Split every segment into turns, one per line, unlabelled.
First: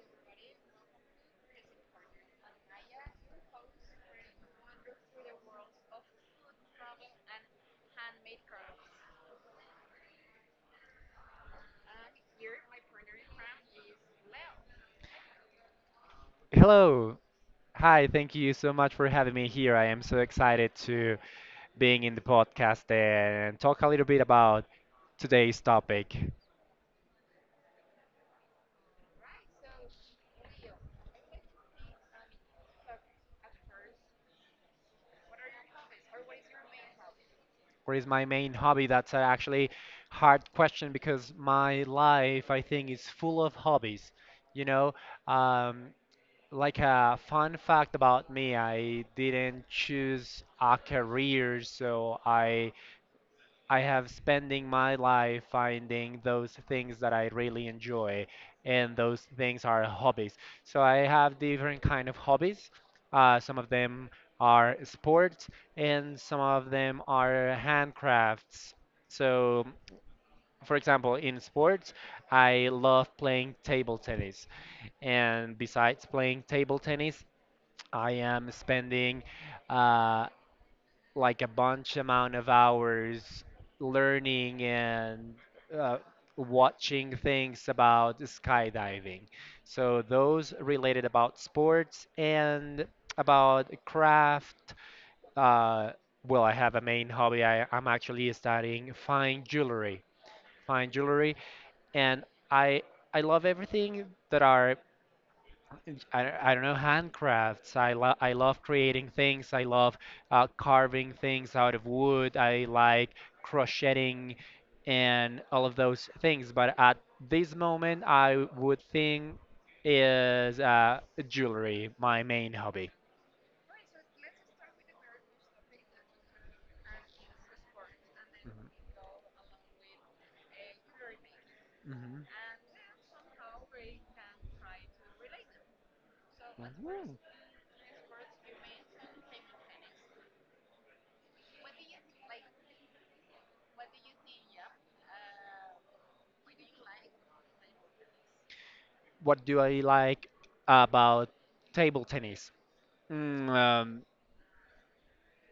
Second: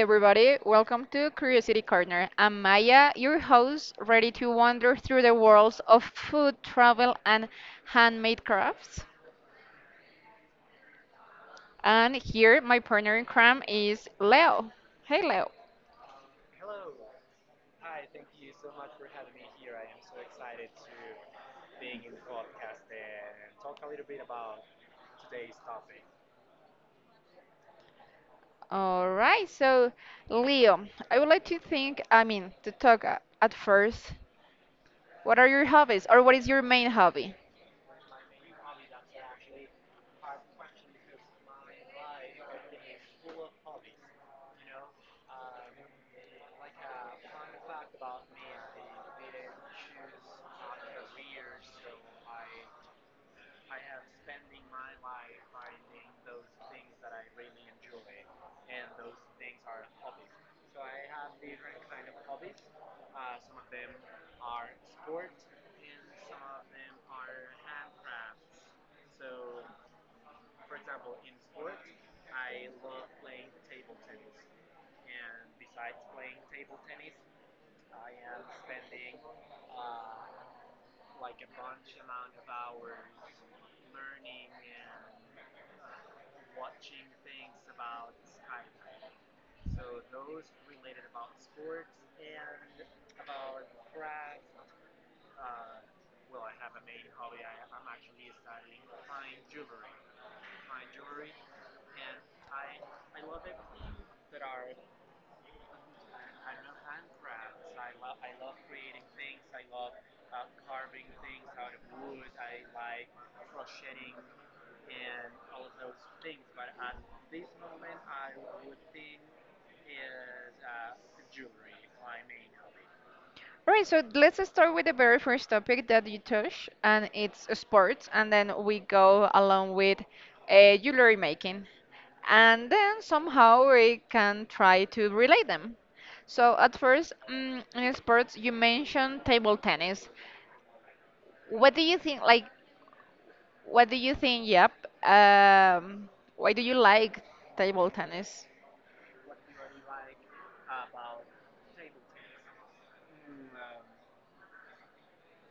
everybody, welcome to Curiosity Corner. I'm Maya, your host, ready to wander through the worlds of food, travel, and handmade crafts. And here, my partner in crime is Leo. Hey Leo.
Hello. Hi, thank you so much for having me here. I am so excited to being in the podcast and talk a little bit about today's topic.
All right, so Leo, I would like to think, I mean, to talk at first, what are your hobbies or what is your main hobby?
What is my main hobby? That's a actually hard question because my life, I think, is full of hobbies. You know, um, like a fun fact about me, I didn't choose a career, so I have spending my life finding those things that I really enjoy, and those things are hobbies. So I have different kind of hobbies. Some of them are sports, and some of them are handcrafts. So, for example, in sports, I love playing table tennis, and besides playing table tennis, I am spending uh, like a bunch amount of hours learning and uh, watching things about skydiving. So those related about sports and about craft. Uh, well, I have a main hobby. I'm actually studying fine jewelry, and I I love everything that are I don't know handcrafts. I love creating things. I love carving things out of wood. I like crocheting and all of those things. But at this moment, I would think is jewelry my main hobby.
All right, so let's start with the very first topic that you touch, and it's sports, and then we go along with jewelry making,
Mhm.
and then somehow we can try to relate them. So
Mhm.
at first,
Mhm.
in sports, you mentioned table tennis. What do you think? Like, what do you think? Yep. Um, why do you like table tennis?
What do I like about table tennis? Mm, um,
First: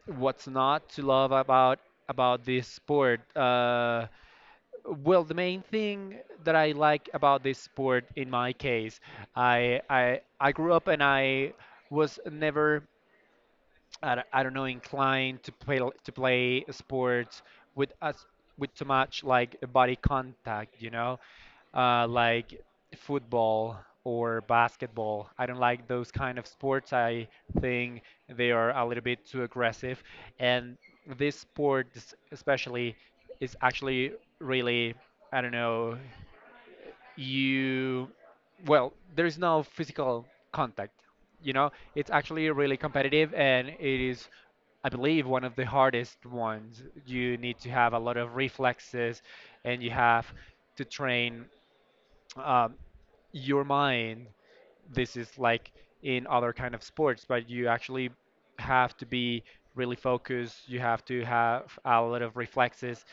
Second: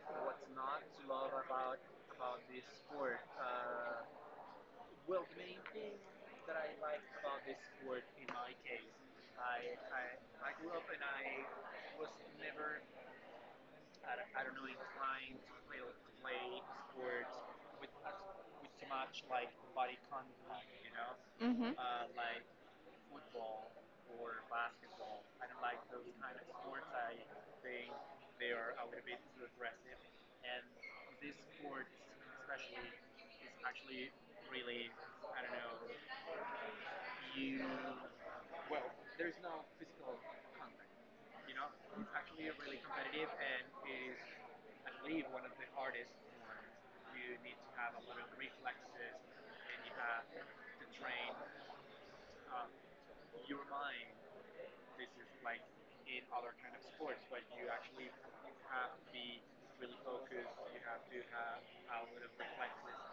what's not to love about this sport? Well, the main thing that I like about this sport, in my case, I grew up and I was never I don't know inclined to play sports with us with too much like body contact, you know,
Hmm.
like football or basketball. I don't like those kind of sports. I think they are a little bit too aggressive, and especially is actually really, I don't know, you, well, there's no physical contact, you know. It's actually really competitive, and it is, I believe, one of the hardest ones. You need to have a lot of reflexes and you have to train um, your mind. This is like in other kind of sports, but you actually have to be really focused. You have to have a lot of reflexes.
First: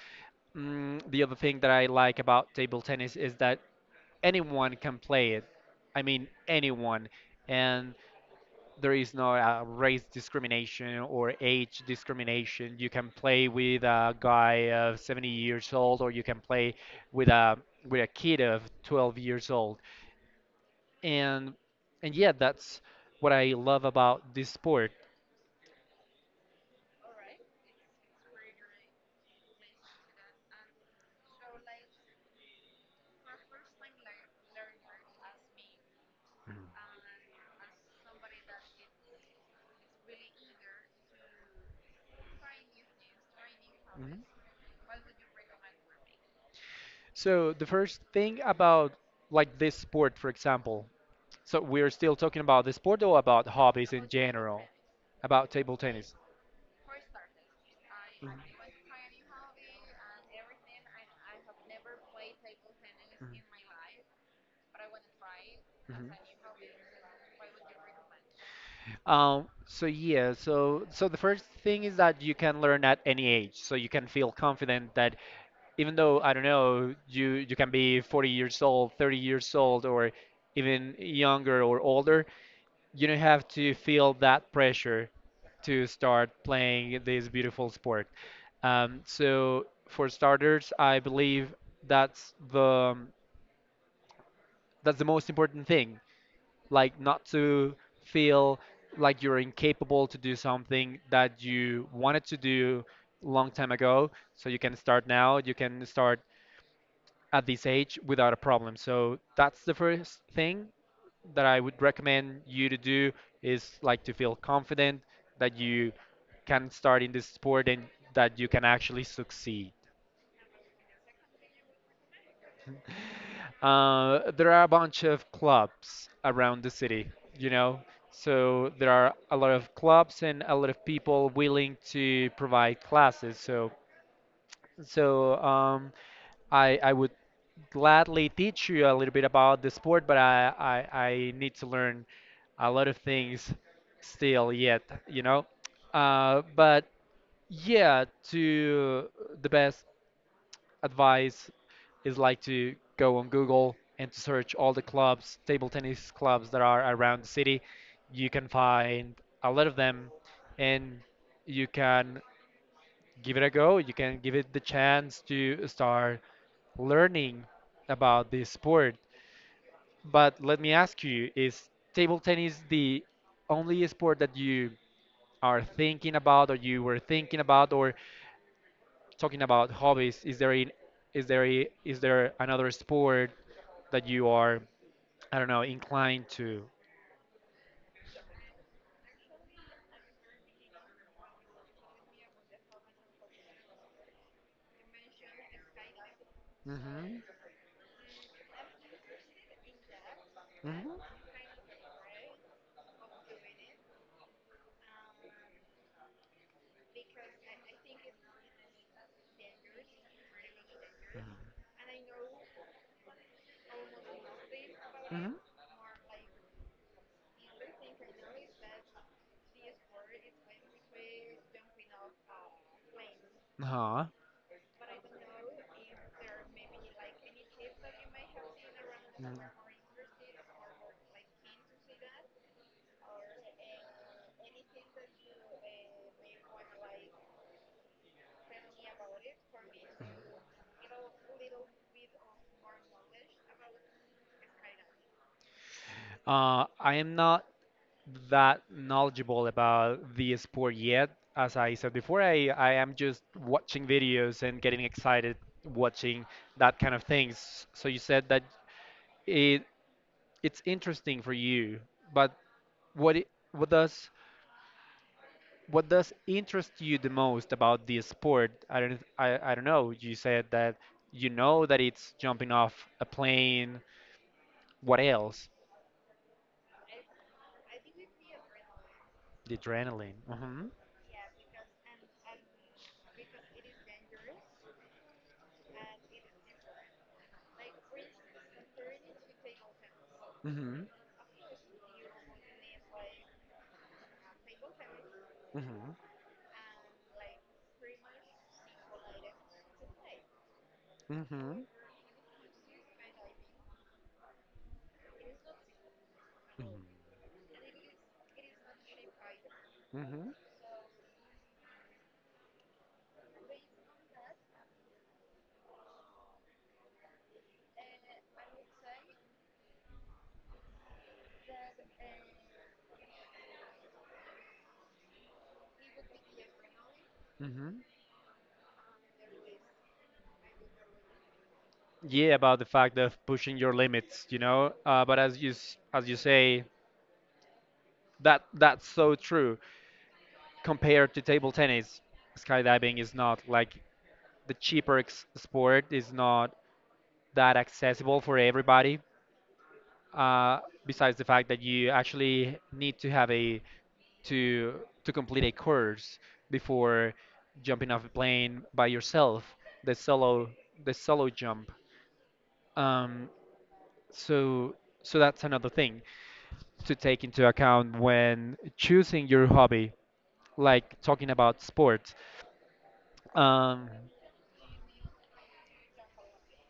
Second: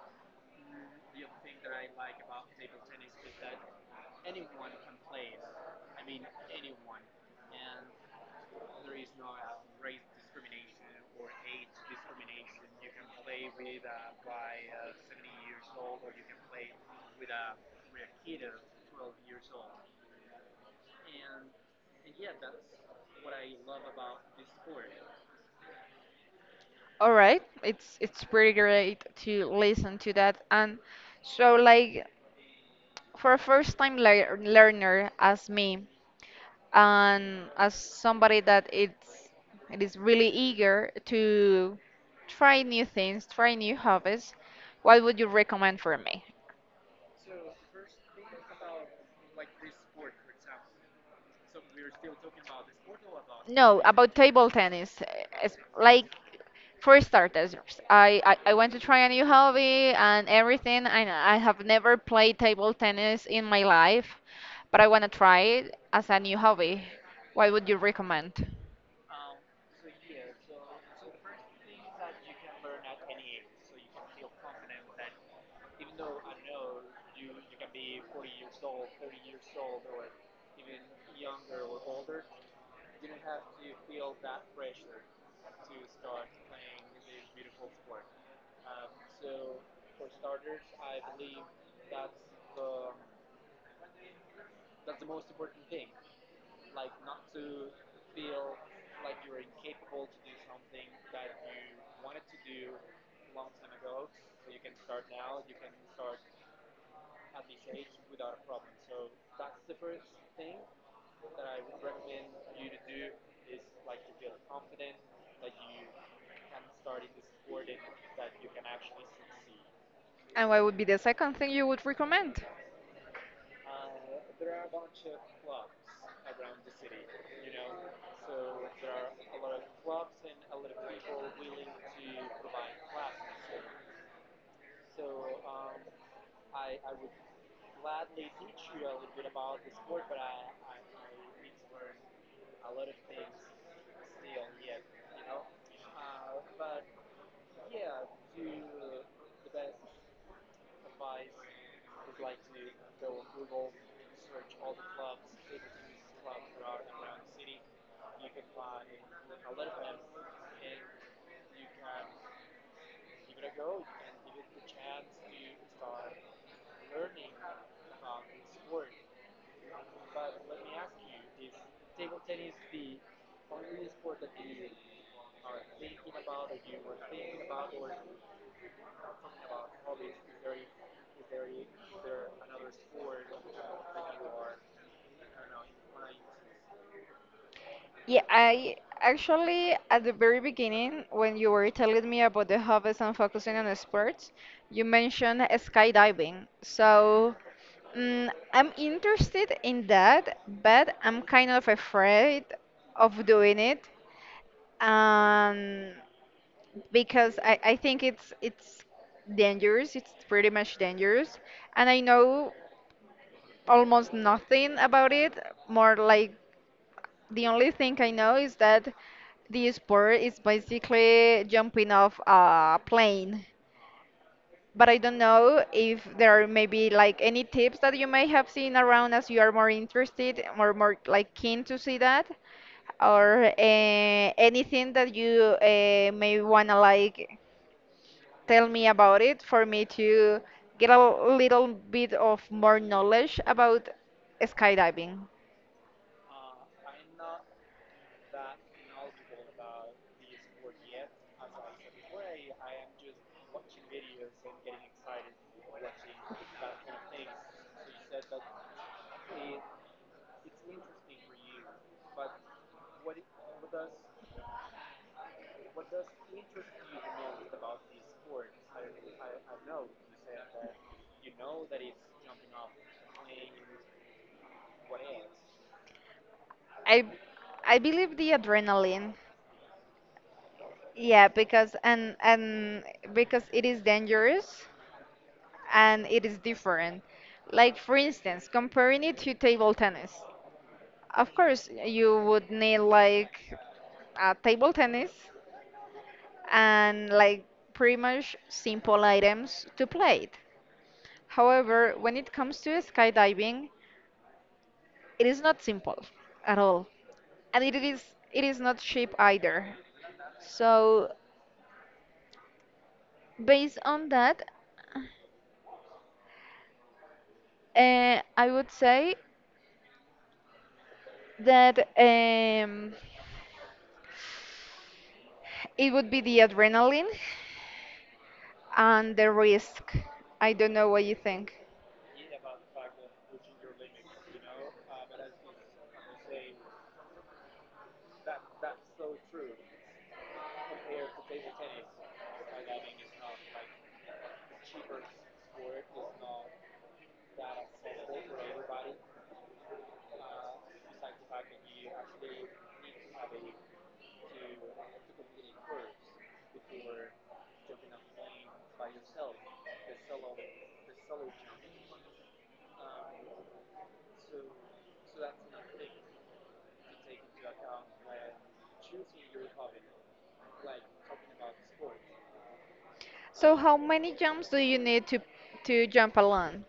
The other thing that I like about table tennis is that anyone can play it. I mean, anyone. And there is no race discrimination or age discrimination. You can play with a guy of 70 years old, or you can play with a with a kid of 12 years old. And yeah, that's what I love about this sport.
All right, it's pretty great to listen to that. And so, like, for a first time learner as me, and as somebody that it is really eager to try new things, try new
Mhm.
hobbies, what would you recommend for me?
So the first thing about like this sport, for example, so we're still talking about the sport or about
No,
hobbies in
about table
general?
tennis.
About
It's
table
like
tennis.
for starters, I want to try a new hobby and everything, and I have never played table tennis in my life, but I want to try it
Mhm.
as a new hobby. What would you recommend?
So yeah, so the first thing is that you can learn at any age, so you can feel confident that even though, I don't know, you can be 40 years old, 30 years old, or even younger or older, you don't have to feel that pressure to start playing this beautiful sport. So for starters, I believe that's the that's the most important thing. Like not to feel like you're incapable to do something that you wanted to do long time ago. So you can start now. You can start at this age without a problem. So that's the first thing that I would recommend you to do is like to feel confident that you can start in this sport and that you can actually succeed.
And what would be the second thing you would recommend?
There are a bunch of clubs around the city, you know, so there are a lot of clubs and a lot of people willing to provide classes. So um, I would gladly teach you a little bit about the sport, but I need to learn a lot of things still yet, you know. But Yeah, to the best advice is like to go on Google and to search all the clubs, table tennis clubs that are around the city. You can find a lot of them, and you can give it a go. You can give it the chance to start learning about this sport. But let me ask you, is table tennis the only sport that you are thinking about or you were thinking about or talking about hobbies? Is there another sport that you are, I don't know, inclined to?
Yeah, I actually, at the very beginning, when you were telling me about the hobbies and focusing on sports, you mentioned skydiving.
Mm-hmm.
So, I'm interested in that, but
Mm-hmm.
I'm kind of afraid of doing it, um, because I think it's dangerous. It's pretty much dangerous, and I know almost nothing about
Mm-hmm.
it, more like the only thing I know is that the sport is basically jumping off a plane.
Uh-huh.
But I don't know if there are maybe like any tips that you may have seen around
Mm.
as you are more interested or more like keen to see that, or anything that you may wanna like tell me about it for me to get a little bit of more knowledge about skydiving.
I am not that knowledgeable about the sport yet. As I said before, I am just watching videos and getting excited watching that kind of things. So you said that it it's interesting for you, but what does what does interest you the most about the sport? I don't know. You said that you know that it's jumping off a plane. What else?
I I believe the adrenaline.
The adrenaline. Hmm.
Yeah, because and because it is dangerous and it is different. Like for instance, comparing it to table tennis.
Hmm.
Of course, you would need like a table tennis
Hmm.
and like pretty much simple items to play it.
Hmm.
However, when it comes to skydiving, it is not simple at
Hmm.
all. And it is not cheap either.
Hmm.
So based on that, I would say that it would be the adrenaline
Hmm.
and the risk. I don't know what you think.
Yeah, about the fact of pushing your limits, you know. But As you say, that that's so true. Compared to table tennis, skydiving is not like the sport. Is not that accessible for everybody. uh, Besides the fact that you actually need to have a to to complete a course before jumping off a plane by yourself, the solo, the solo jump. um, so so that's another thing to take into account when choosing your hobby, like talking about sports.
So, how
Um,
many jumps do you need to jump alone?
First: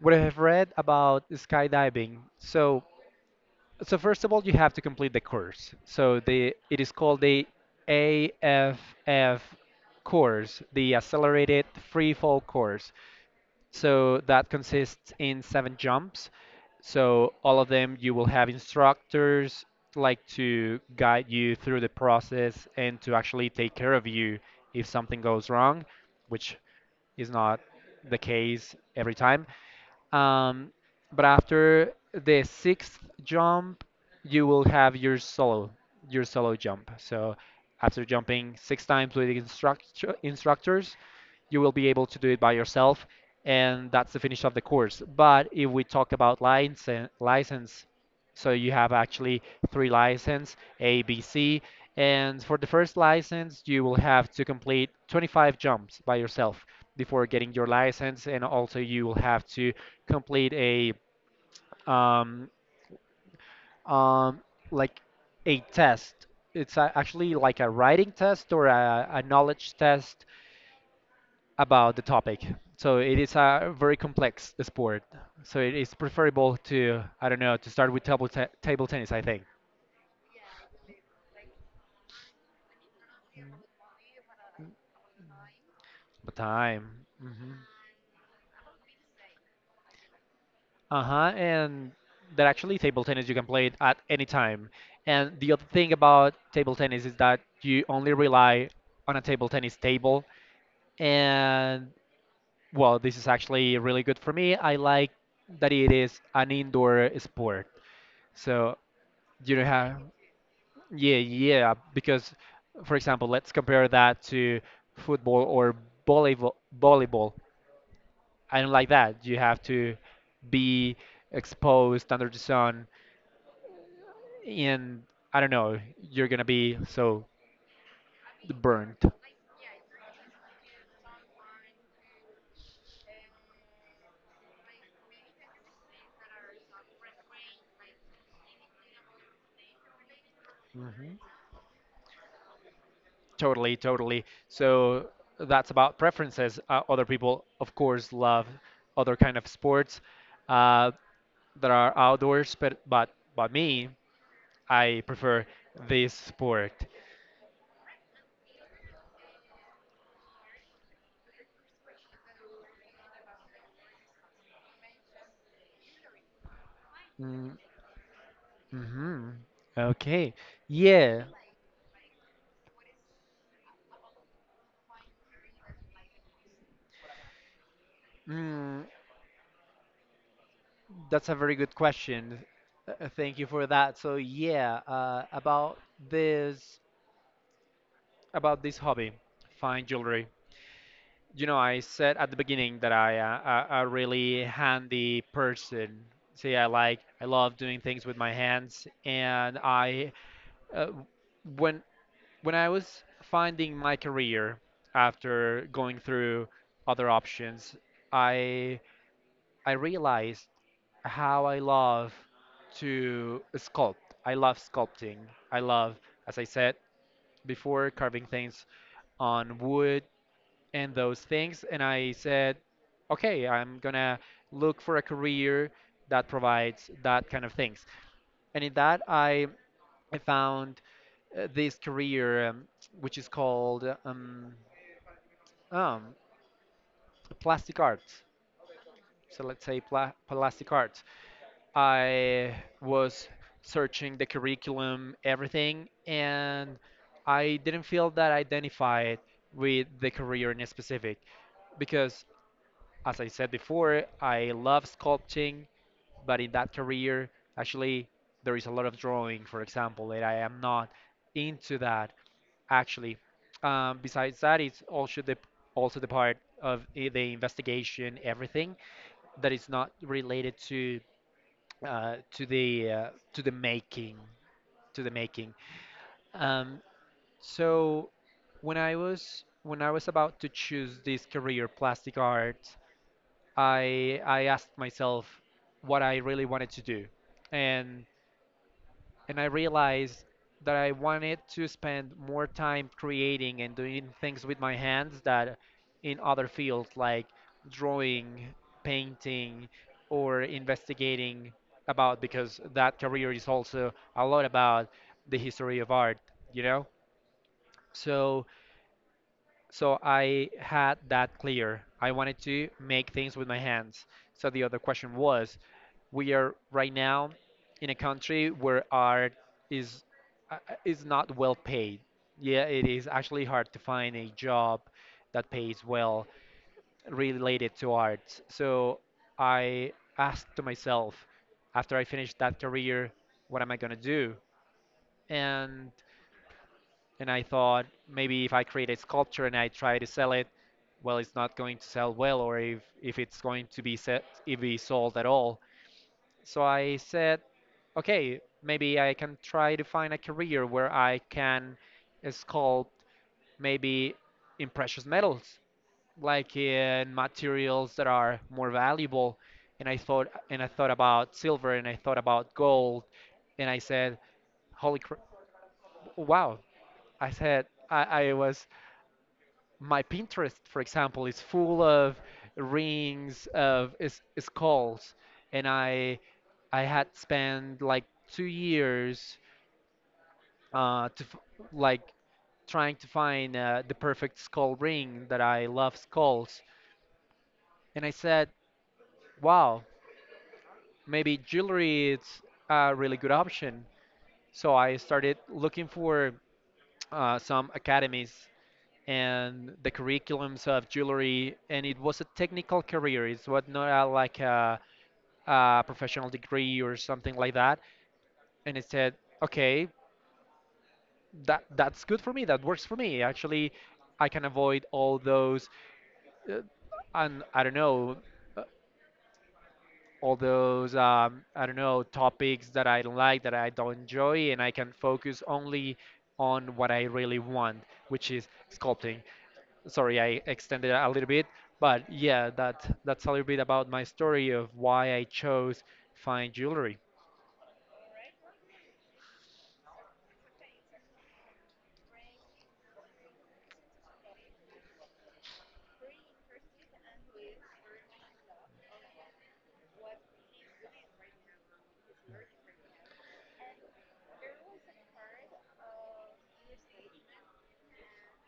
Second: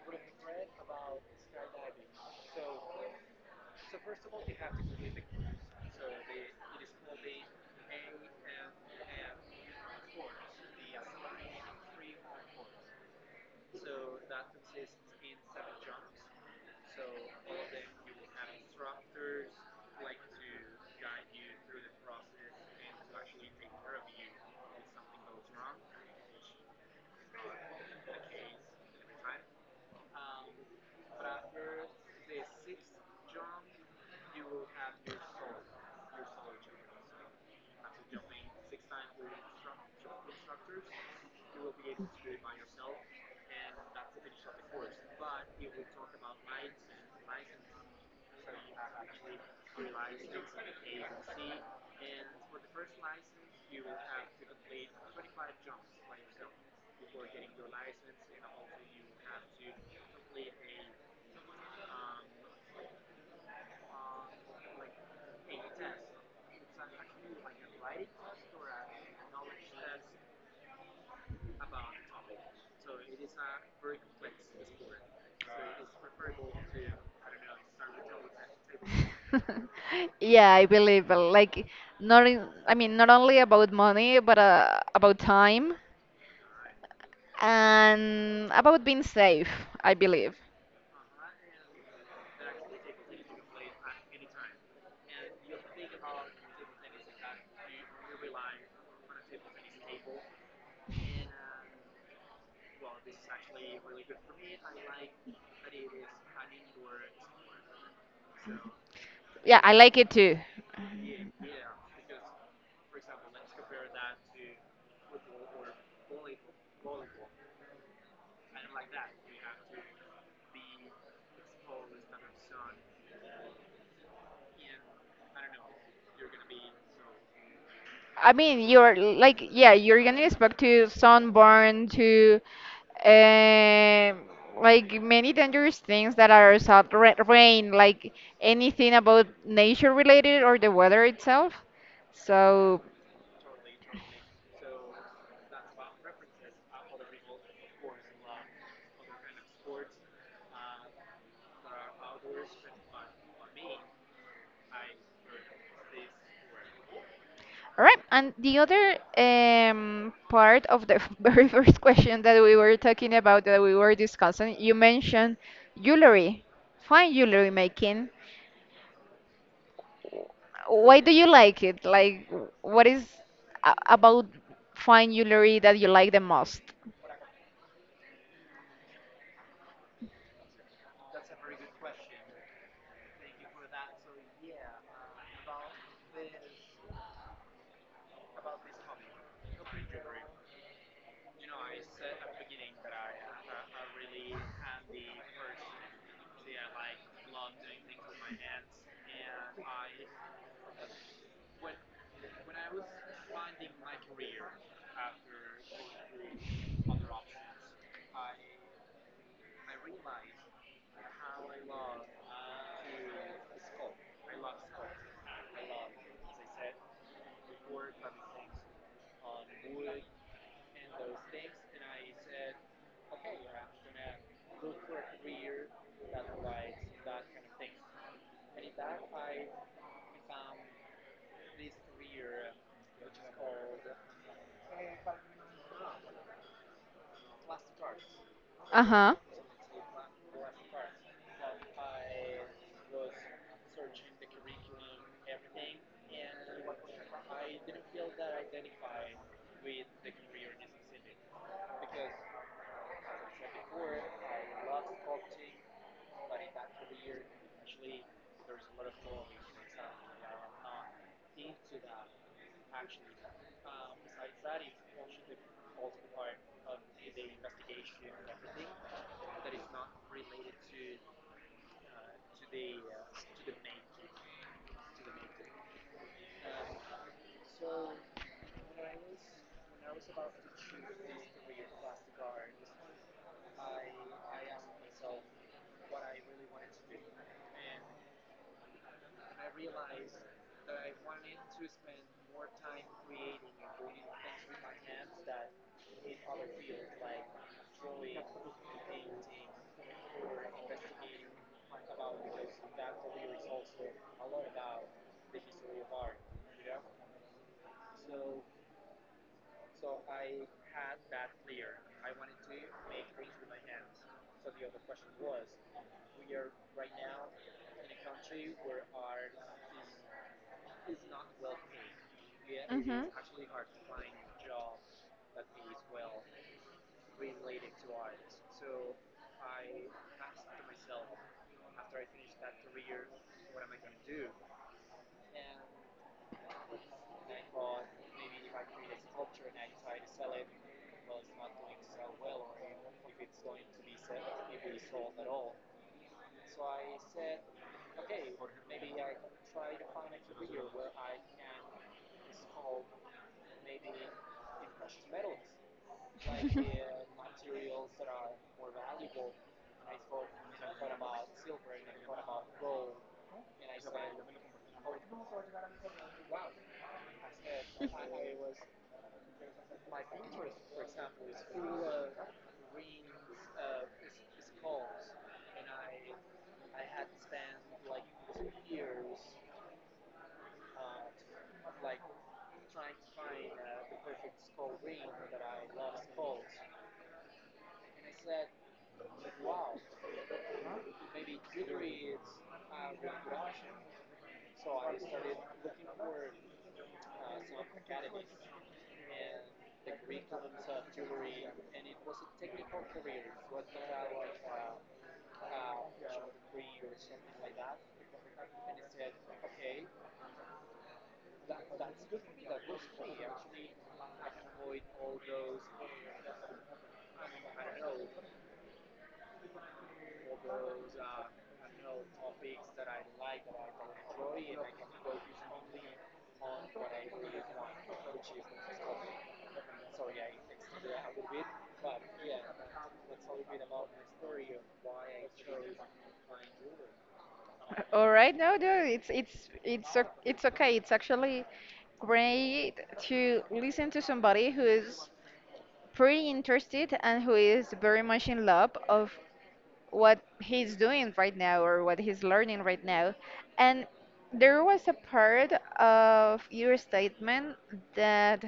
what I have read about skydiving. First of all, you have to complete the course. So the it is called the AFF course, the Accelerated Free Fall course. So that consists in 7 jumps. So all of them you will have instructors like to guide you through the process and to actually take care of you if something goes wrong, which is not the case every time. Um, but After the sixth jump, you will have your solo jump. So after jumping 6 times with the instructor, instructors, you will be able to do it by yourself, and that's the finish of the course. But if we talk about license, license, so you have actually three license, A, B, C, and for the first license, you will have to complete 25 jumps by yourself before getting your license, and also you will have to complete a um, um, like a test. It's a, actually like a writing test or a knowledge test about the topic. So it is a very complex sport. So it is preferable to, I don't know, to start with table tennis, I think.
Yeah, I believe like not in, I mean not only about money but about time
The time. Hmm.
and about being safe, I believe.
Uh-huh. And that actually table tennis you can play it at any time. And the other thing about table tennis is that you only rely on a table tennis table. And well, this is actually really good for me. I like that it is an indoor sport. So you
Yeah,
don't
I like
have
it too.
yeah, yeah, because for example, let's compare that to football or volleyball. Volleyball. I don't like that. You have to be exposed under the sun, and I don't know, you're gonna be so
I mean, you're
burnt.
like, yeah, you're gonna expect to sunburn, to um, like many dangerous things that are rain, like anything about nature related or the weather
Hmm.
itself. So,
Totally, totally. So that's about preferences. Other people, of course, love other kind of sports uh, that are outdoors, but but me, I prefer this sport.
all right. And the other part of the very first question that we were discussing, you mentioned jewelry, fine jewelry making.
Mm-hmm. Okay.
Why do
Yeah.
you like it? Like, what is a about fine jewelry that you like the most?
Mm, That's a very good question. Thank you for that. About this about this hobby, fine jewelry. You know, I said at the beginning that I a really handy person. See, I love doing things with my hands, and I uh, when I was finding my career after going through other options, I I realized how I love to sculpt. I love sculpting. I love, as I said before, carving things on wood and those things. And I said, okay, I'm gonna look for a career that provides that kind of things. And in that, I found this career, which is called um, plastic arts.
Uh-huh.
So let's say plastic arts. I was searching the curriculum, everything, and I didn't feel that I identified with the career in specific because, as I said before, I love sculpting, but in that career, actually, there is a lot of drawing, for example, and I am not into that actually. Besides that, it's also the part of the investigation, everything that is not related to to the making to the making. Um, so when I was about to choose this career, plastic art, I asked myself what I really wanted to do, and I realized that I wanted to spend more time creating and doing things with my hands that in other fields like drawing, painting, or investigating about because that career is also a lot about the history of art, you know? So I had that clear. I wanted to make things with my hands. So the other question was, we are right now in a country where art is is not well paid. Yeah, it is
Mhm.
actually hard to find a job that pays well related to arts. So I asked to myself after I finished that career, what am I gonna do? And and I thought maybe if I create a sculpture and I try to sell it, well, it's not going to sell well, or if it's going to be set, if be sold at all. So I said, okay, maybe I can try to find a career where I can sculpt maybe in precious metals, like in materials that are more valuable. And I thought about silver, and I thought about gold, and I said, holy cr- wow! I said, I was my Pinterest, for example, is full of rings skulls, and I had spent like 2 years like trying to find the perfect skull ring, that I love skulls, and I said, wow, maybe jewelry is a really good option. So I started looking for some academies and the curriculums of jewelry, and it was a technical career. It was not a, like a professional degree or something like that. And it said, okay, that's good for me, that works for me actually. I can avoid all those uh, and I don't know uh, all those I don't know topics that I don't like, that I don't enjoy, and I can focus only on what I really want, which is sculpting. Sorry, I extended a little bit, but yeah, that's a little bit about my story of why I chose fine jewelry.
All right, no, no, it's okay. It's actually great to listen to somebody who is pretty interested and who is very much in love of what he's doing right now or what he's learning right now. And there was a part of your statement that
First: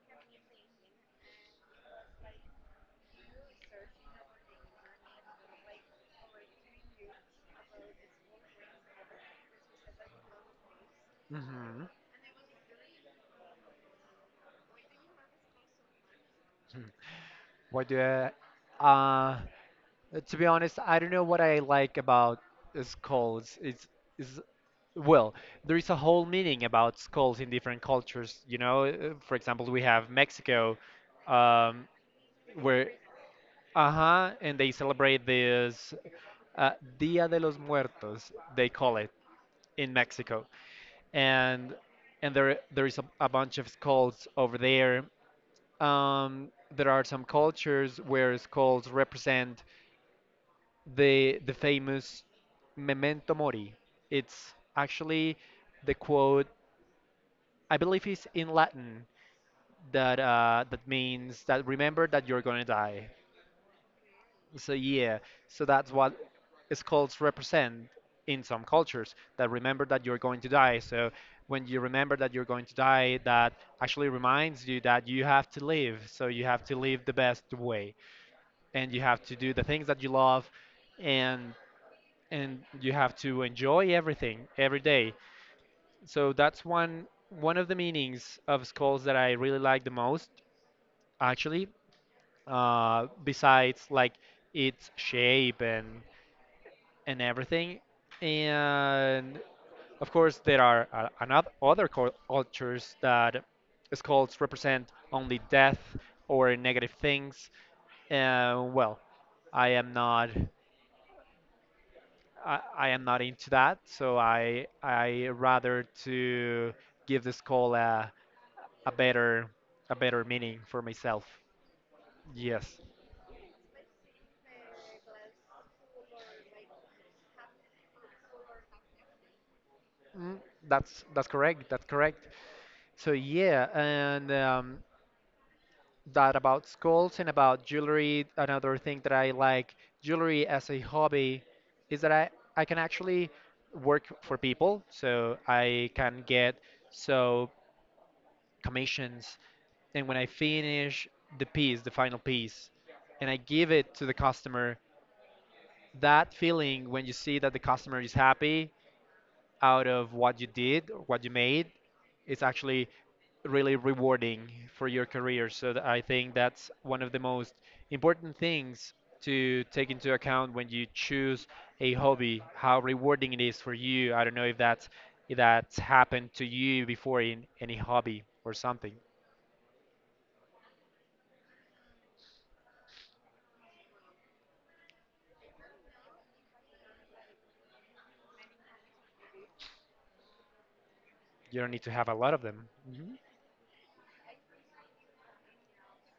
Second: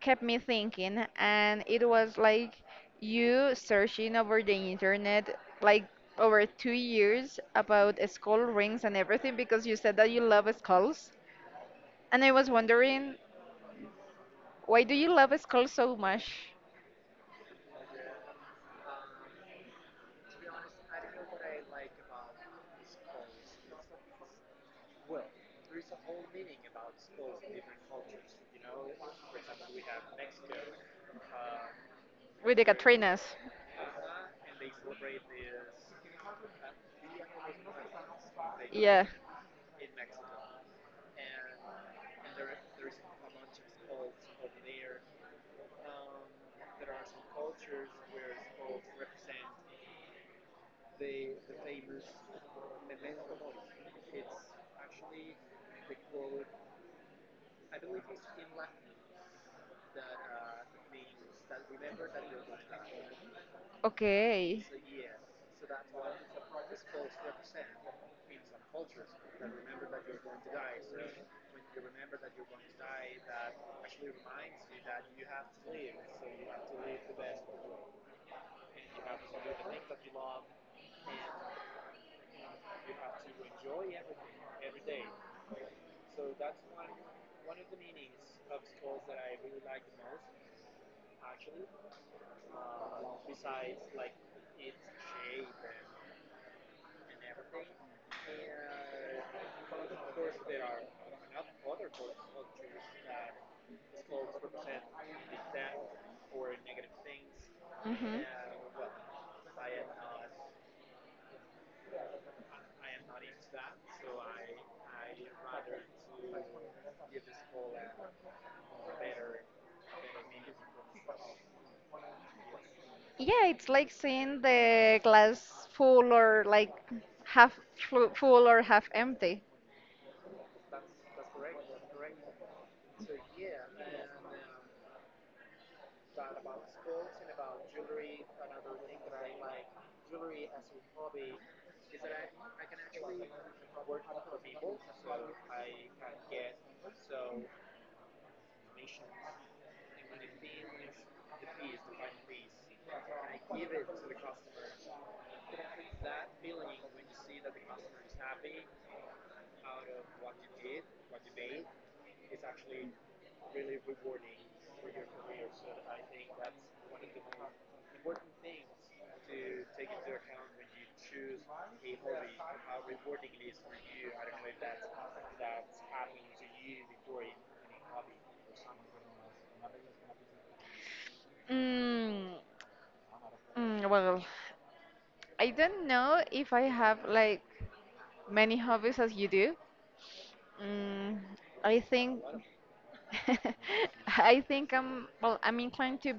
kept me thinking, and it was like you searching over the internet, like over 2 years about skull rings and everything because you said that you love skulls.
Hmm.
And I was wondering, why do you love skulls so much?
Hmm. What do I, uh, to be honest, I don't know what I like about skulls. It's, is Well, there is a whole meaning about skulls in different cultures. You know. For example, we have Mexico, um,
With the
where,
Katrinas?
uh-huh, and they celebrate this uh, Dia de los Muertos, they call
Yeah.
it. In Mexico, and there is a bunch of skulls over there. Um, there are some cultures where skulls represent the famous memento mori. It's actually the quote, I believe, is in Latin that means that, remember that you're gonna die.
Okay.
So yeah, so that's what is called represent in some cultures. That, remember that you're going to die. So when you remember that you're going to die, that actually reminds you that you have to live. So you have to live the best way, and you have to do the things that you love, and and you have to enjoy everything every day. So that's one of the meanings of skulls that I really like the most, actually. Besides like its shape and everything. And of course, there are another other cultures that skulls represent only death or negative things.
Hmm.
Well, I am not. I am not into that, so I rather to give the skull a better a better meaning for myself. Yes.
Yeah, it's like seeing the glass full or like half full or half empty.
Mm. That's correct. That's correct. So yeah, and that about skulls and about jewelry. Another thing that I like jewelry as a hobby is that I can actually work for people. So I can get so commissions. And when I finish the piece, the final piece, and I give it to the customer, that feeling when you see that the customer is happy out of what you did or what you made is actually really rewarding for your career. So I think that's one of the most important things to take into account when you choose a hobby, how rewarding it is for you. I don't know if that's happened to you before in any hobby or something.
Mm, well, I don't know if I have like many hobbies as you do. Mm,
You don't
I
need to have a
think
lot of them. Hmm.
I think I'm well, I'm inclined to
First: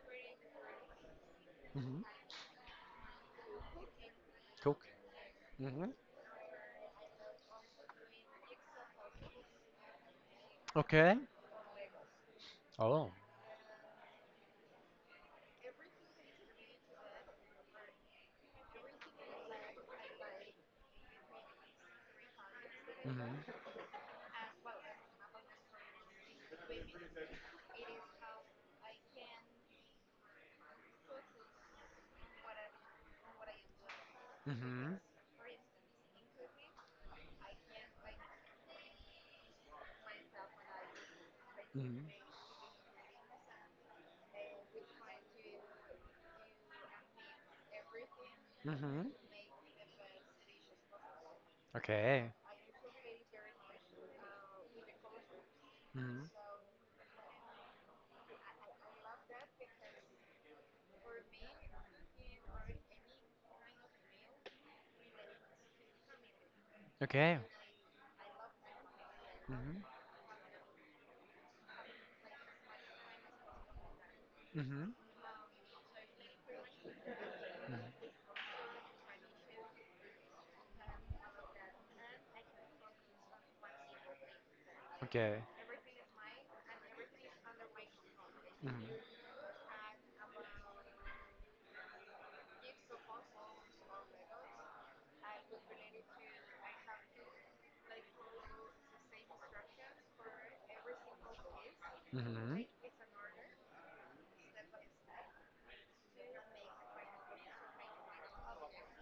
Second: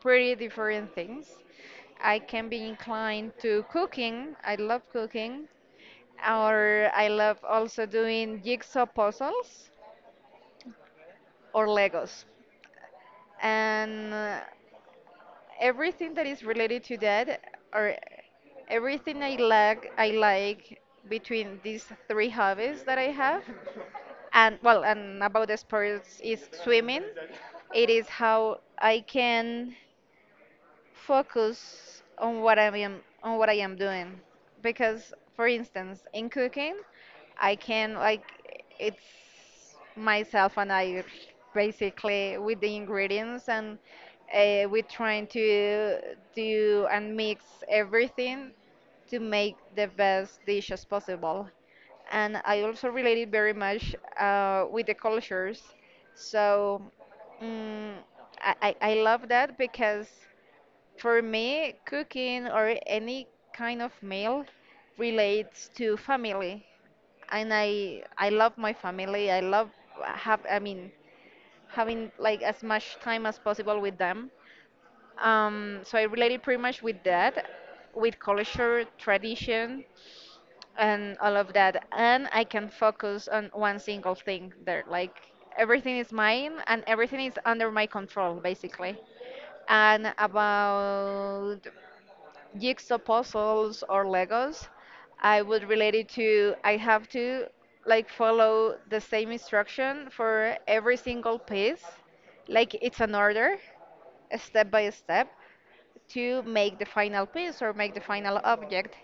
pretty different things.
Hmm.
I can be inclined to cooking. I
Cool.
love cooking.
Hmm.
Or I love also doing jigsaw puzzles
Okay.
or Legos.
Oh.
And everything that is related to that or everything I like between these three hobbies that I have,
Hmm.
and well and about the sports is swimming. It is how I can focus on what I am doing,
Hmm.
because for instance in cooking I can like it's myself and I
Hmm.
basically with the ingredients, and we're trying to do and mix everything
Hmm.
to make the best dish as possible.
Okay.
And I also relate it very much with the cultures.
Hmm.
So, mm, I love that, because for me, cooking or any kind of meal relates to family.
Okay.
And I love my family. I love
Mhm.
have I mean having like as much time as possible with them.
Mhm.
So I related pretty much with that,
Mhm.
with culture, tradition, and all of that. And I can focus on one single thing there. Like
Okay.
everything is mine and everything is under my control,
Mhm.
basically. And about jigsaw puzzles or Legos, I would relate it to I have to like follow the same instruction for every single piece,
Mhm.
like it's an order, a step by step, to make the final piece or make the final object.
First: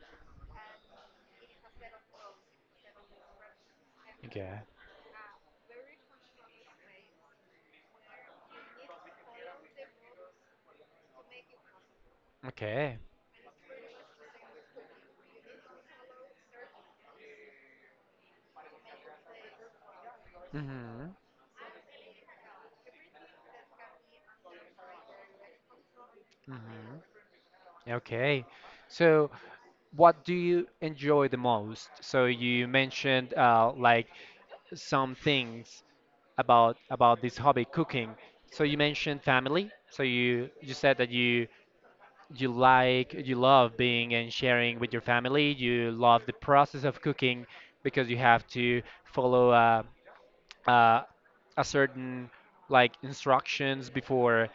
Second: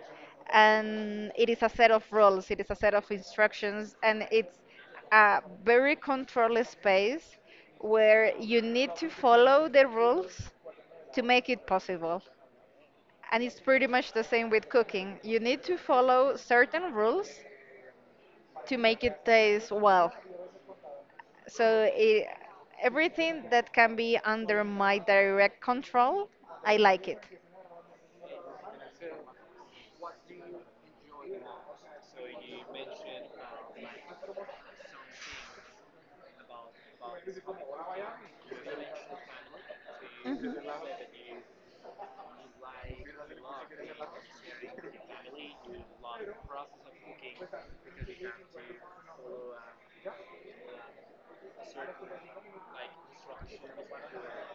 And it is a set of rules, it is a set of instructions, and it's
Okay.
a very controlled space where you need to follow the rules to make it possible.
Okay.
And it's pretty much the same with cooking. You need to follow certain rules to make it taste well.
Mhm.
So, everything that can be under my direct control, I
Mhm.
like it.
Okay. So, what do you enjoy the most? So you mentioned like some things about this hobby, cooking. So you mentioned family. So you
Mhm.
said that you love being and sharing with your family. You love the process of cooking because you have to follow uh, a certain like instructions before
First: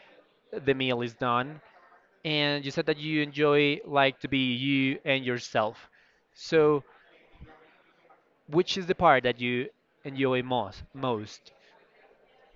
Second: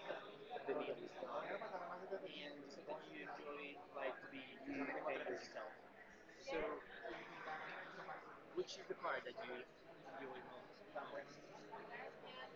the meal is done. And you said that you enjoy like to be you and yourself. So, which is the part that you enjoy most?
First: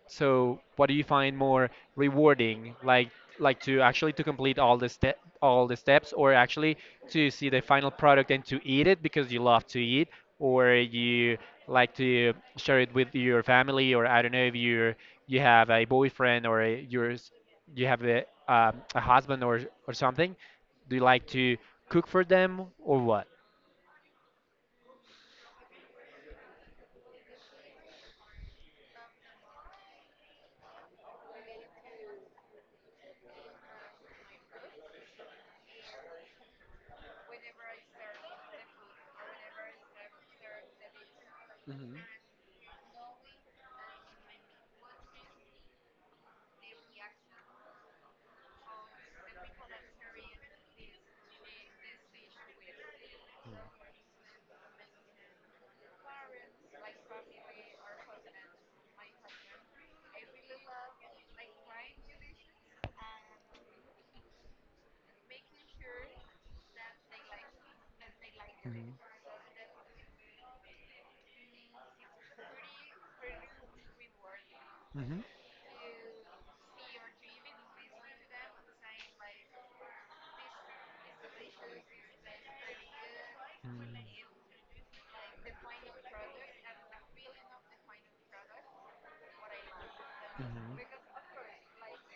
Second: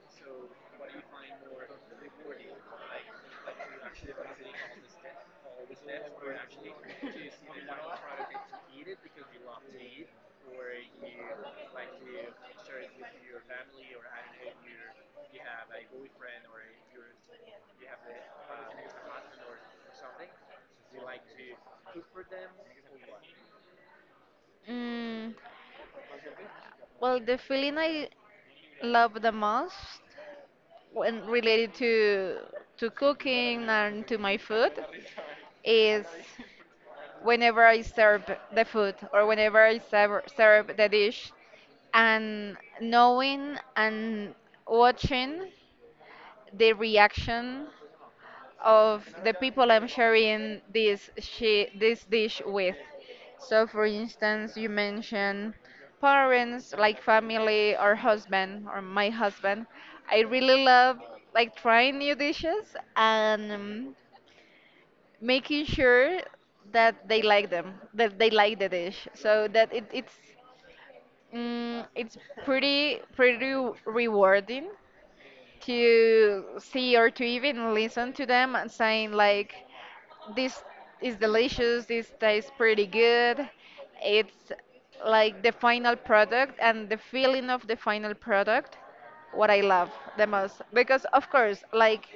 So, what do you find more rewarding, like to actually to complete all the step all the steps, or actually to see the final product and to eat it because you love to eat, or you like to share it with your family, or I don't know if you have a boyfriend or you have a husband or something. Do you like to cook for them or what?
Mm, well, the feeling I love the most when related to cooking and to my food is whenever I serve the food, or whenever I serve the dish,
Hmm. Hmm.
and knowing and watching the reaction of the people I'm sharing this dish with. So for instance, you mentioned parents like family or husband, or my husband. I really love like trying new dishes and making sure that they like them, that they like the dish, so that it's pretty rewarding
Hmm.
to see, or to even listen to them and saying like, this is delicious, this tastes pretty good. It's like the final product and the feeling of the final product what I love the most, because of course like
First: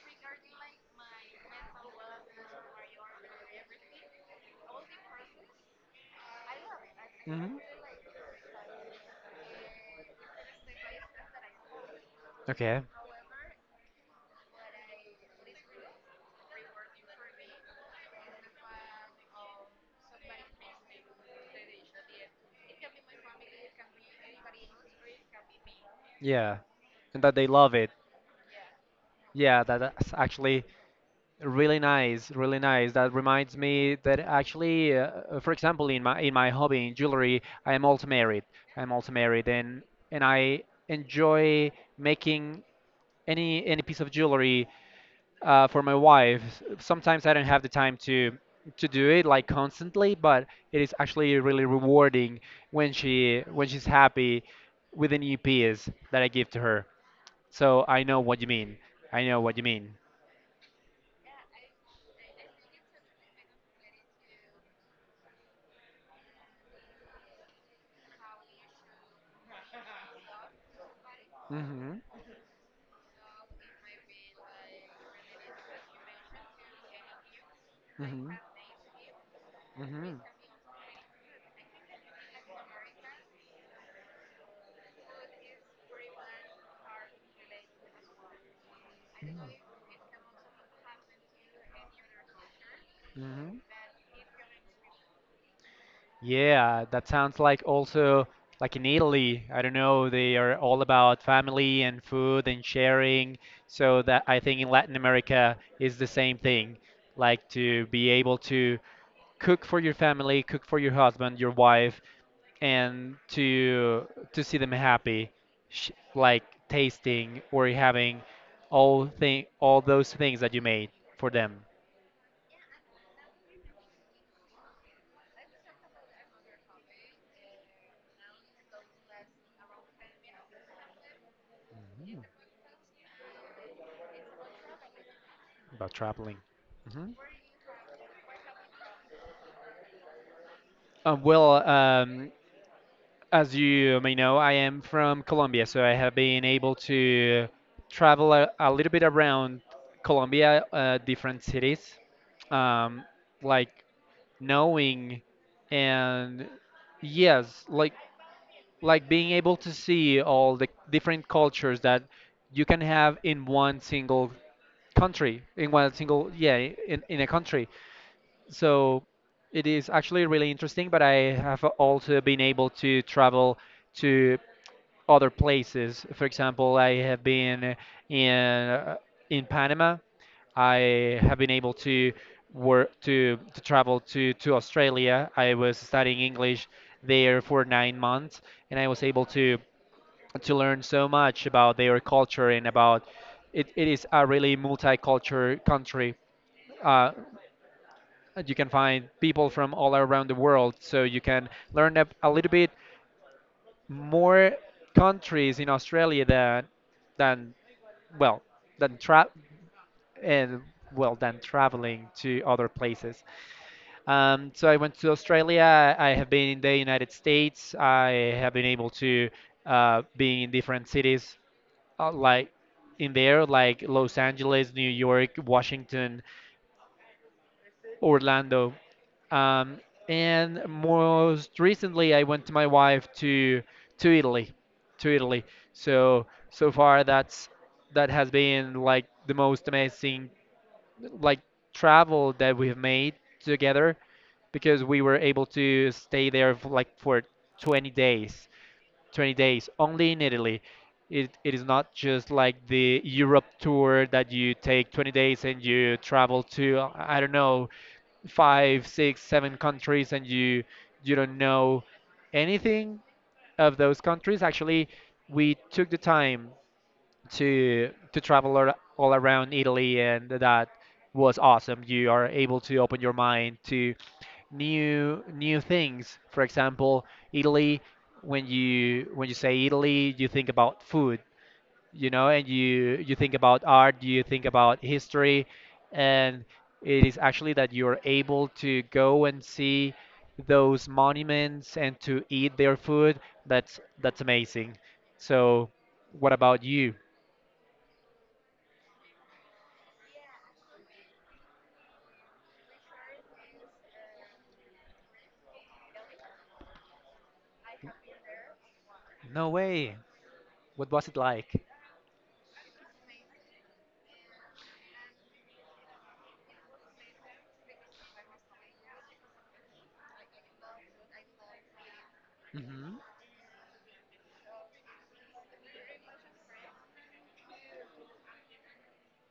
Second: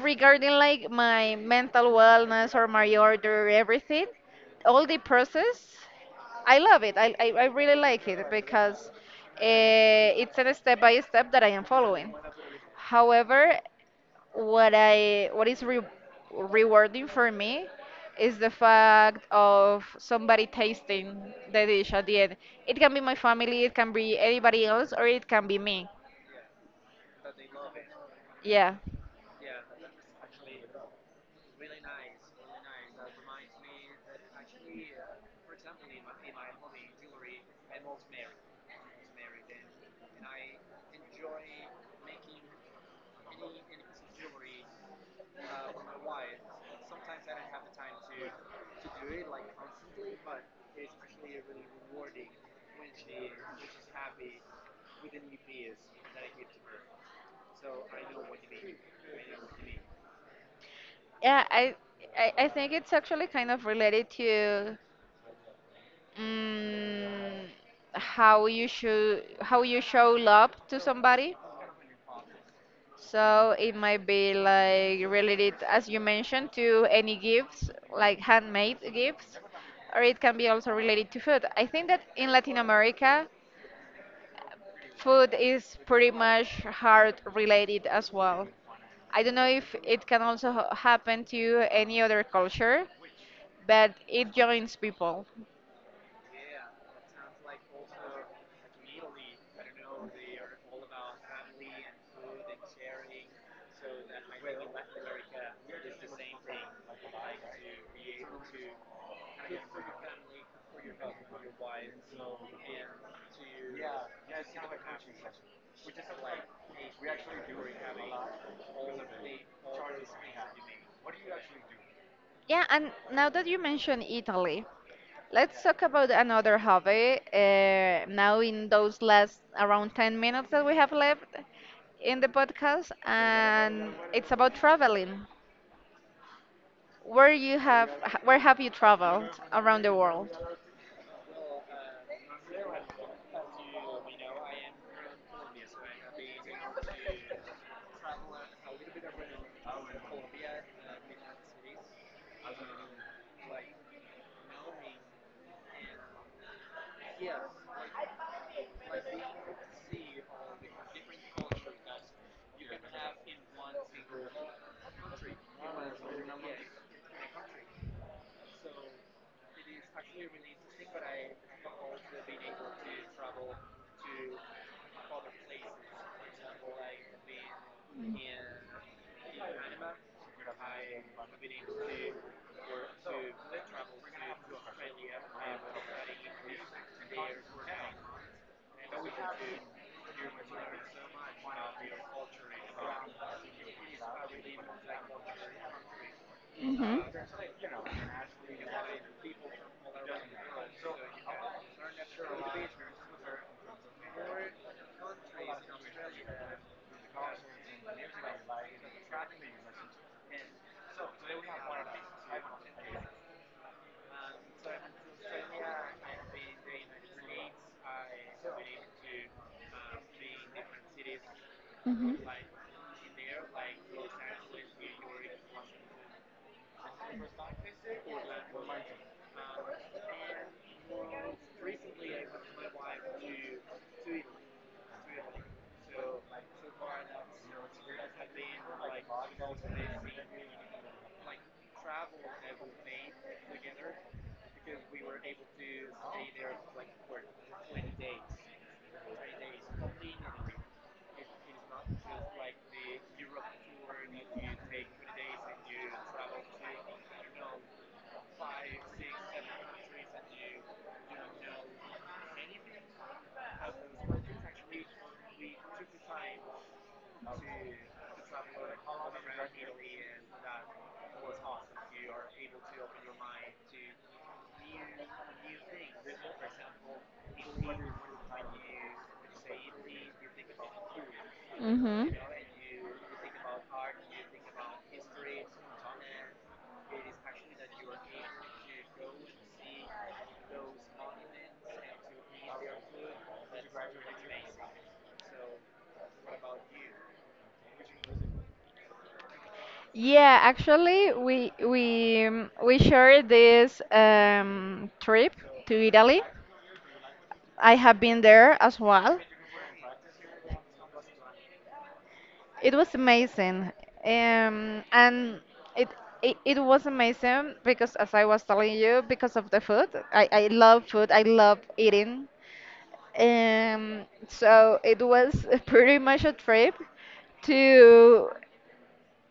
regarding like my mental wellness or my order, everything, all the process I love it. I
Hmm. Hmm.
really like it because it's a step by step that I am following.
Okay.
However, what is rewarding for me is the fact of somebody tasting the dish at the end. It can be my family, it can be anybody else, or it can be me.
Yeah, and that they love it.
Yeah.
Yeah, that's actually really nice, really nice. That reminds me that actually, for example, in my hobby in jewelry, I am also married. I'm also married, and I enjoy making any piece of jewelry for my wife. Sometimes I don't have the time to do it like constantly, but it is actually really rewarding when she's happy with the new piece that I give to her. So I know what you mean. I know what you mean.
Yeah, I think it's actually kind of related to um, how you show love to somebody.
Mhm.
So it might be like related, as you mentioned, to any gifts, like
Mhm.
handmade gifts, or
Mhm.
it can be also related to food. I think that in Latin America, food is pretty much heart related as well. I don't know
Mhm.
if it can also happen to any other culture,
Mhm.
but it joins people.
Yeah, that sounds like also like in Italy, I don't know, they are all about family and food and sharing. So that I think in Latin America is the same thing, like to be able to cook for your family, cook for your husband, your wife, and to see them happy, sh like tasting or having all those things that you made for them.
Yeah, and now that you mention Italy, let's talk about another hobby. Now, in those last around 10 minutes that we have left in
Mm,
the podcast, and it's about traveling.
about traveling. Hmm.
Where have you traveled around the world?
Well, as you may know, I am from Colombia, so I have been able to travel a little bit around Colombia, different cities, um, like knowing and yes, being able to see all the different cultures that you can have in one single country, in one single yeah, in a country. So it is actually really interesting, but I have also been able to travel to other places. For example, I have been in uh, in Panama. I have been able to work to travel to Australia. I was studying English there for 9 months, and I was able to learn so much about their culture, and about it, it is a really multicultural country.
Hmm.
Uh, you can find people from all around the world, so you can learn a little bit more countries in Australia than well than tra- and well than traveling to other places. So I went to Australia. I have been in the United States. I have been able to be in different cities
Hmm.
like in there, like Los Angeles, New York, Washington, Orlando. Um, and most recently, I went to my wife to Italy, to Italy. So far, that has been like the most amazing like travel that we have made together, because we were able to stay there for 20 days, 20 days only in Italy. It is not just like the Europe tour that you take 20 days and you travel to, I don't know, five, six, seven countries, and you don't know anything of those countries. Actually, we took the time to travel all around Italy, and that was awesome. You are able to open your mind to new things. For example, Italy. When you say Italy, you think about food
Hmm.
you know and you think about art, you think about history, and it is actually that you're able to go and see those monuments and to eat their food. That's amazing. So what about you?
Yeah, actually, we shared this trip to Italy. I have been there as well.
No way! What was it like?
It was amazing. And it, it was amazing because as I was telling you, because of the food. I love food. I love eating.
Hmm.
So it was pretty much a trip to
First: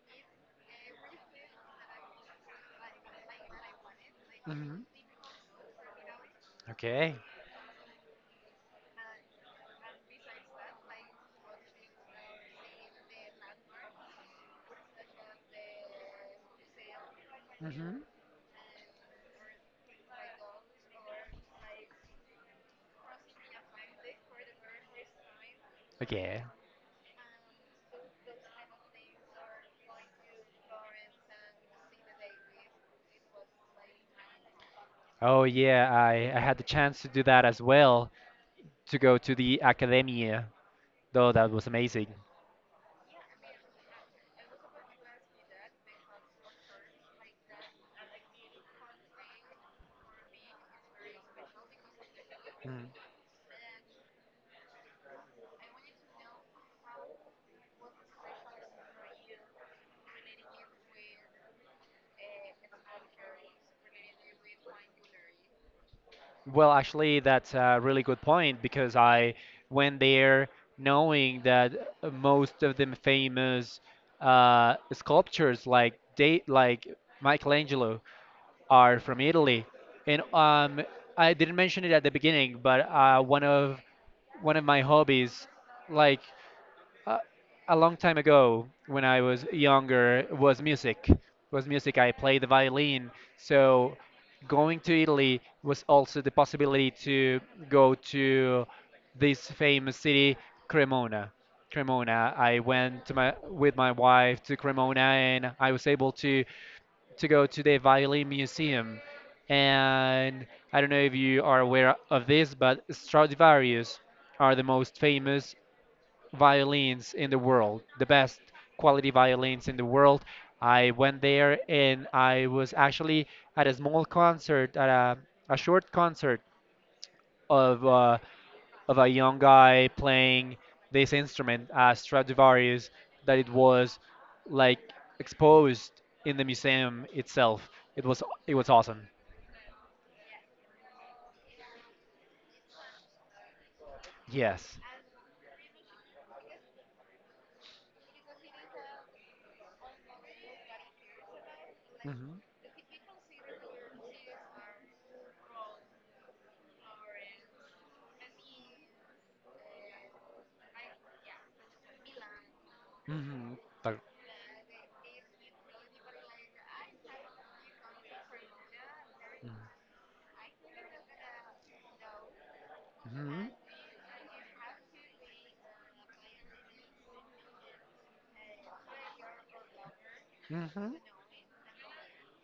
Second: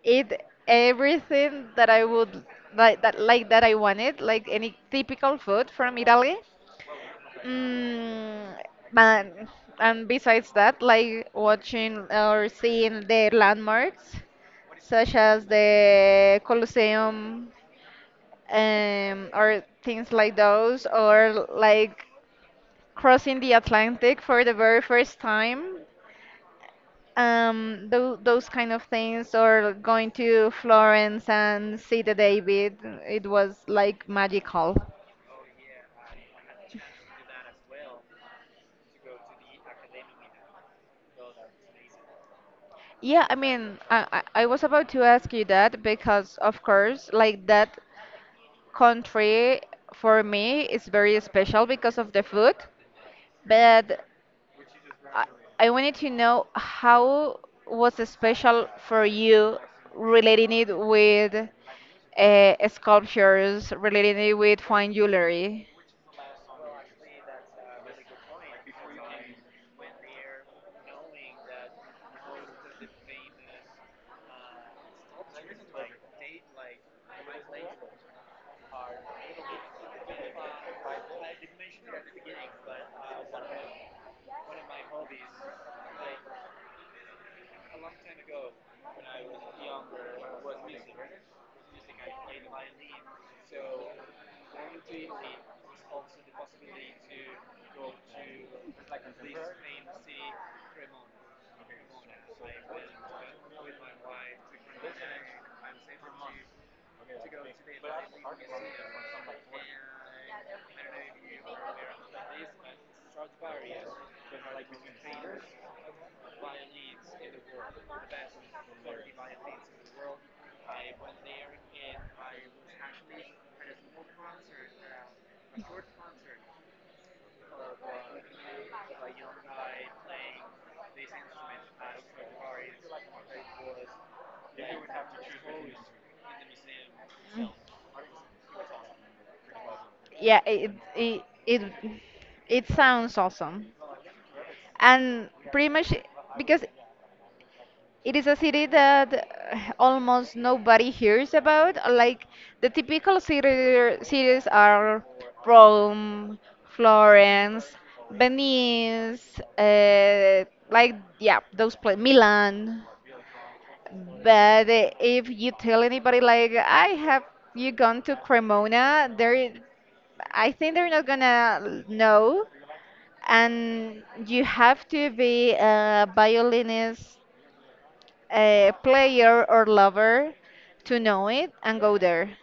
eat everything that that I wanted, like any
Hmm.
typical food from Italy.
Okay.
Mm, man, and besides that, like watching or seeing the landmarks, such as the Colosseum,
Hmm.
or things like those, or like crossing the Atlantic for the very first time,
Okay.
those kind of things, or going to Florence and see the David. It was like magical.
Oh yeah, I had the chance to do that as well, to go to the Academia, though. That was amazing.
Yeah, I mean, I was about to ask you that because, of course, like that country for me is very special because of the food.
Mm.
But I, I wanted to know how was it special for you relating it with sculptures, relating it with fine jewelry.
Well, actually, that's a really good point because I went there knowing that most of the famous sculptures, like Michelangelo, are from Italy. And I didn't mention it at the beginning, but one of my hobbies, like uh, a long time ago when I was younger, was music. Was music. I played the violin. So going to Italy was also the possibility to go to this famous city, Cremona. Cremona. I went to my with my wife to Cremona, and I was able to go to the violin museum. And I don't know if you are aware of this, but Stradivarius are the most famous violins in the world, the best quality violins in the world. I went there, and I was actually at a small concert, at a short concert of uh, of a young guy playing this instrument, Stradivarius, that it was like exposed in the museum itself. It was awesome.
Yeah, it sounds awesome.
Yes.
And pretty much because it is a city that almost nobody hears about. Like
Mhm.
the typical cities are Rome, Florence, Venice, like yeah, those places, Milan.
Mhm. Tal-
But if you tell anybody like, I have you gone to Cremona, there, I think they're not gonna know.
mhm.
And you have to be a player or lover
Mhm. Mhm.
to know it and go there.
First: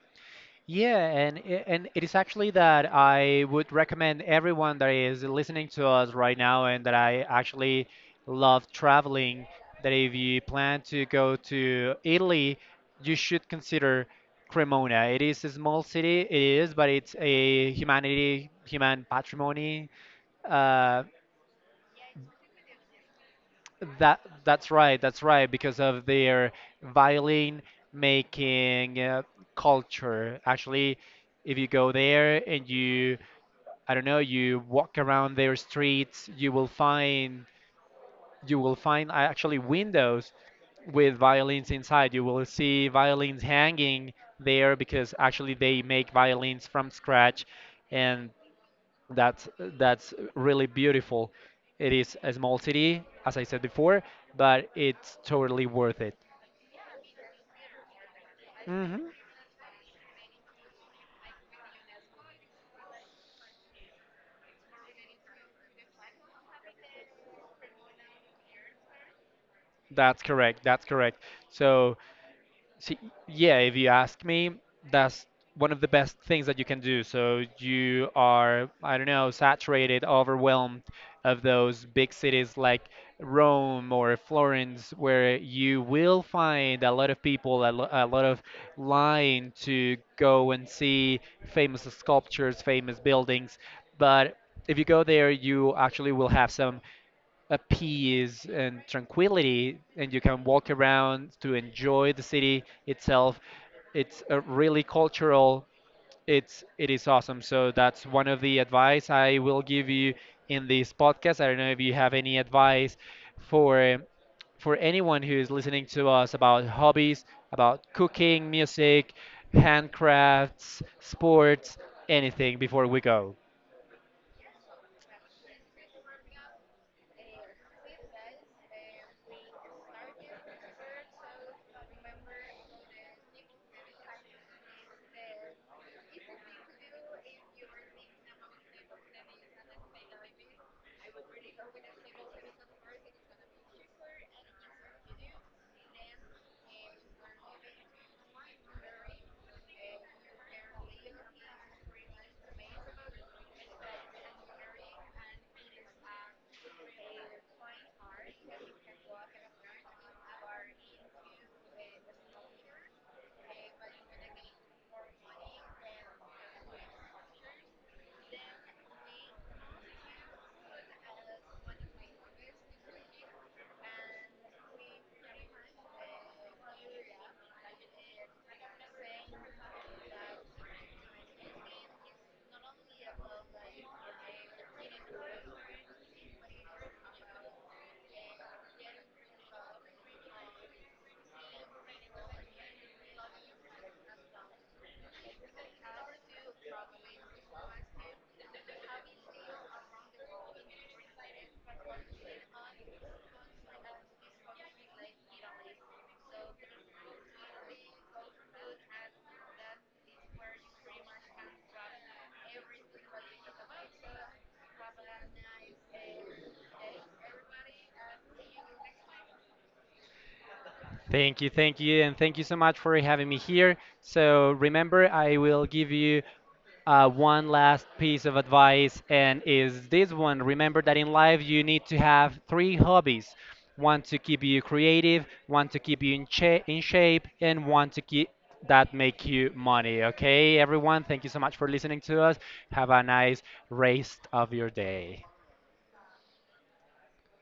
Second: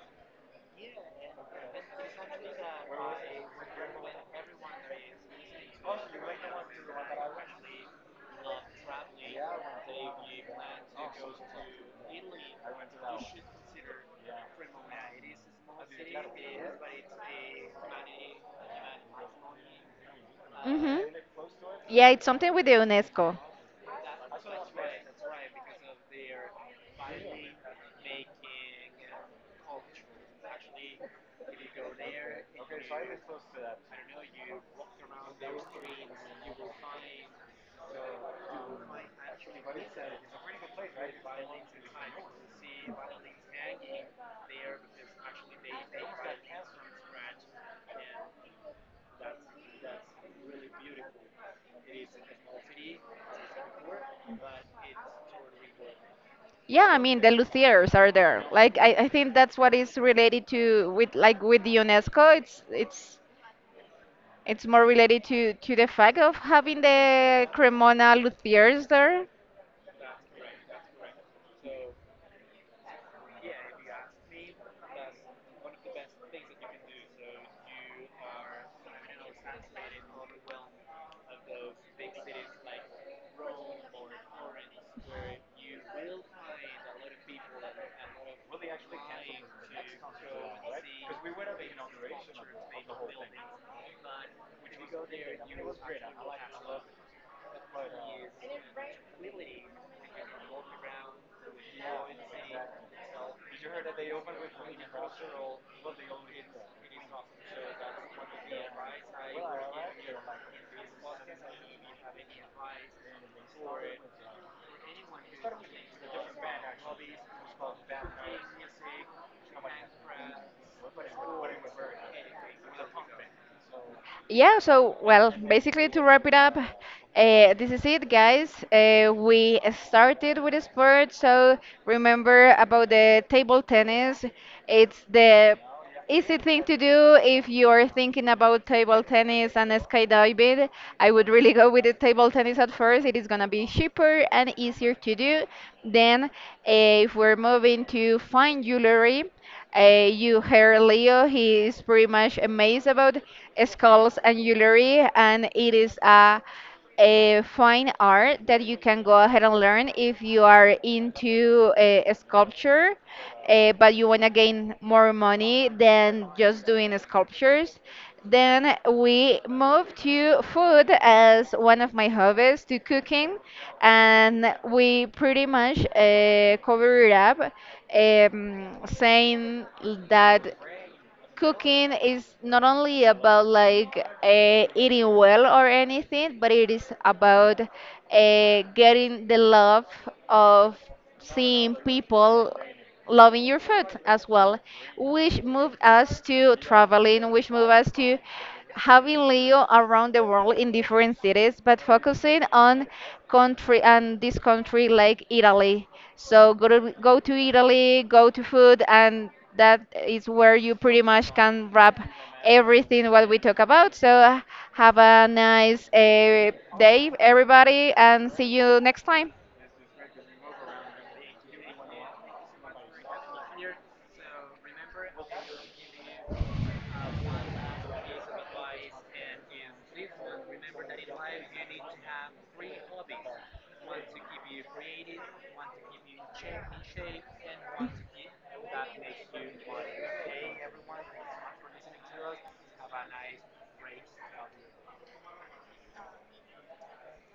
Yeah, and it is actually that I would recommend everyone that is listening to us right now, and that I actually love traveling, that if you plan to go to Italy, you should consider Cremona. It is a small city, it is, but it's a humanity, human patrimony.
Hmm.
Uh,
Yeah, it's something with the UNESCO.
that's right, that's right, because of their violin making culture. Actually, if you go there and you I don't know, you walk around their streets, you will find, actually, windows with violins inside. You will see violins hanging there, because actually they make violins from scratch, and that's that's really beautiful. It is a small city, as I said before, but it's totally worth it.
Yeah, I mean the luthiers are there. Like I
Hmm.
think that's what is related to with like with the UNESCO. It's more related to the fact of having the Cremona luthiers there.
That's correct. That's correct. So, see, yeah, if you ask me, that's one of the best things that you can do. So you are, I don't know, saturated, overwhelmed of those big cities like Rome or Florence, where you will find a lot of people, a lot of line to go and see famous sculptures, famous buildings. But if you go there, you actually will have some a peace and tranquility, and you can walk around to enjoy the city itself. It's a really cultural. It is awesome. So that's one of the advice I will give you in this podcast. I don't know if you have any advice for for anyone who is listening to us about hobbies, about cooking, music, handcrafts, sports, anything before we go.
Yeah, so, well, basically to wrap it up, this is it, guys. We started with a sport, so remember about the table tennis. It's the easy thing to do if you're thinking about table tennis and skydiving. I would really go with the table tennis at first. It is gonna be cheaper and easier to do. Then, if we're moving to fine jewelry, you heard Leo, he is pretty much amazed about skulls and jewelry, and it is a fine art that you can go ahead and learn if you are into sculpture, but you want to gain more money than just doing sculptures. Then we moved to food as one of my hobbies, to cooking, and we pretty much cover it up, saying that cooking is not only about like eating well or anything, but it is about getting the love of seeing people loving your food as well, which moved us to traveling, which moved us to having Leo around the world in different cities, but focusing on country and this country, like Italy. So, go to Italy, go to food, and that is where you pretty much can wrap everything what we talk about. So have a nice day, everybody, and see you next time.
Thank you, and thank you so much for having me here. So remember, I will give you one last piece of advice, and is this one. Remember that in life you need to have three hobbies: one to keep you creative, one to keep you in shape, and one to keep that make you money. Okay, everyone, thank you so much for listening to us. Have a nice rest of your day.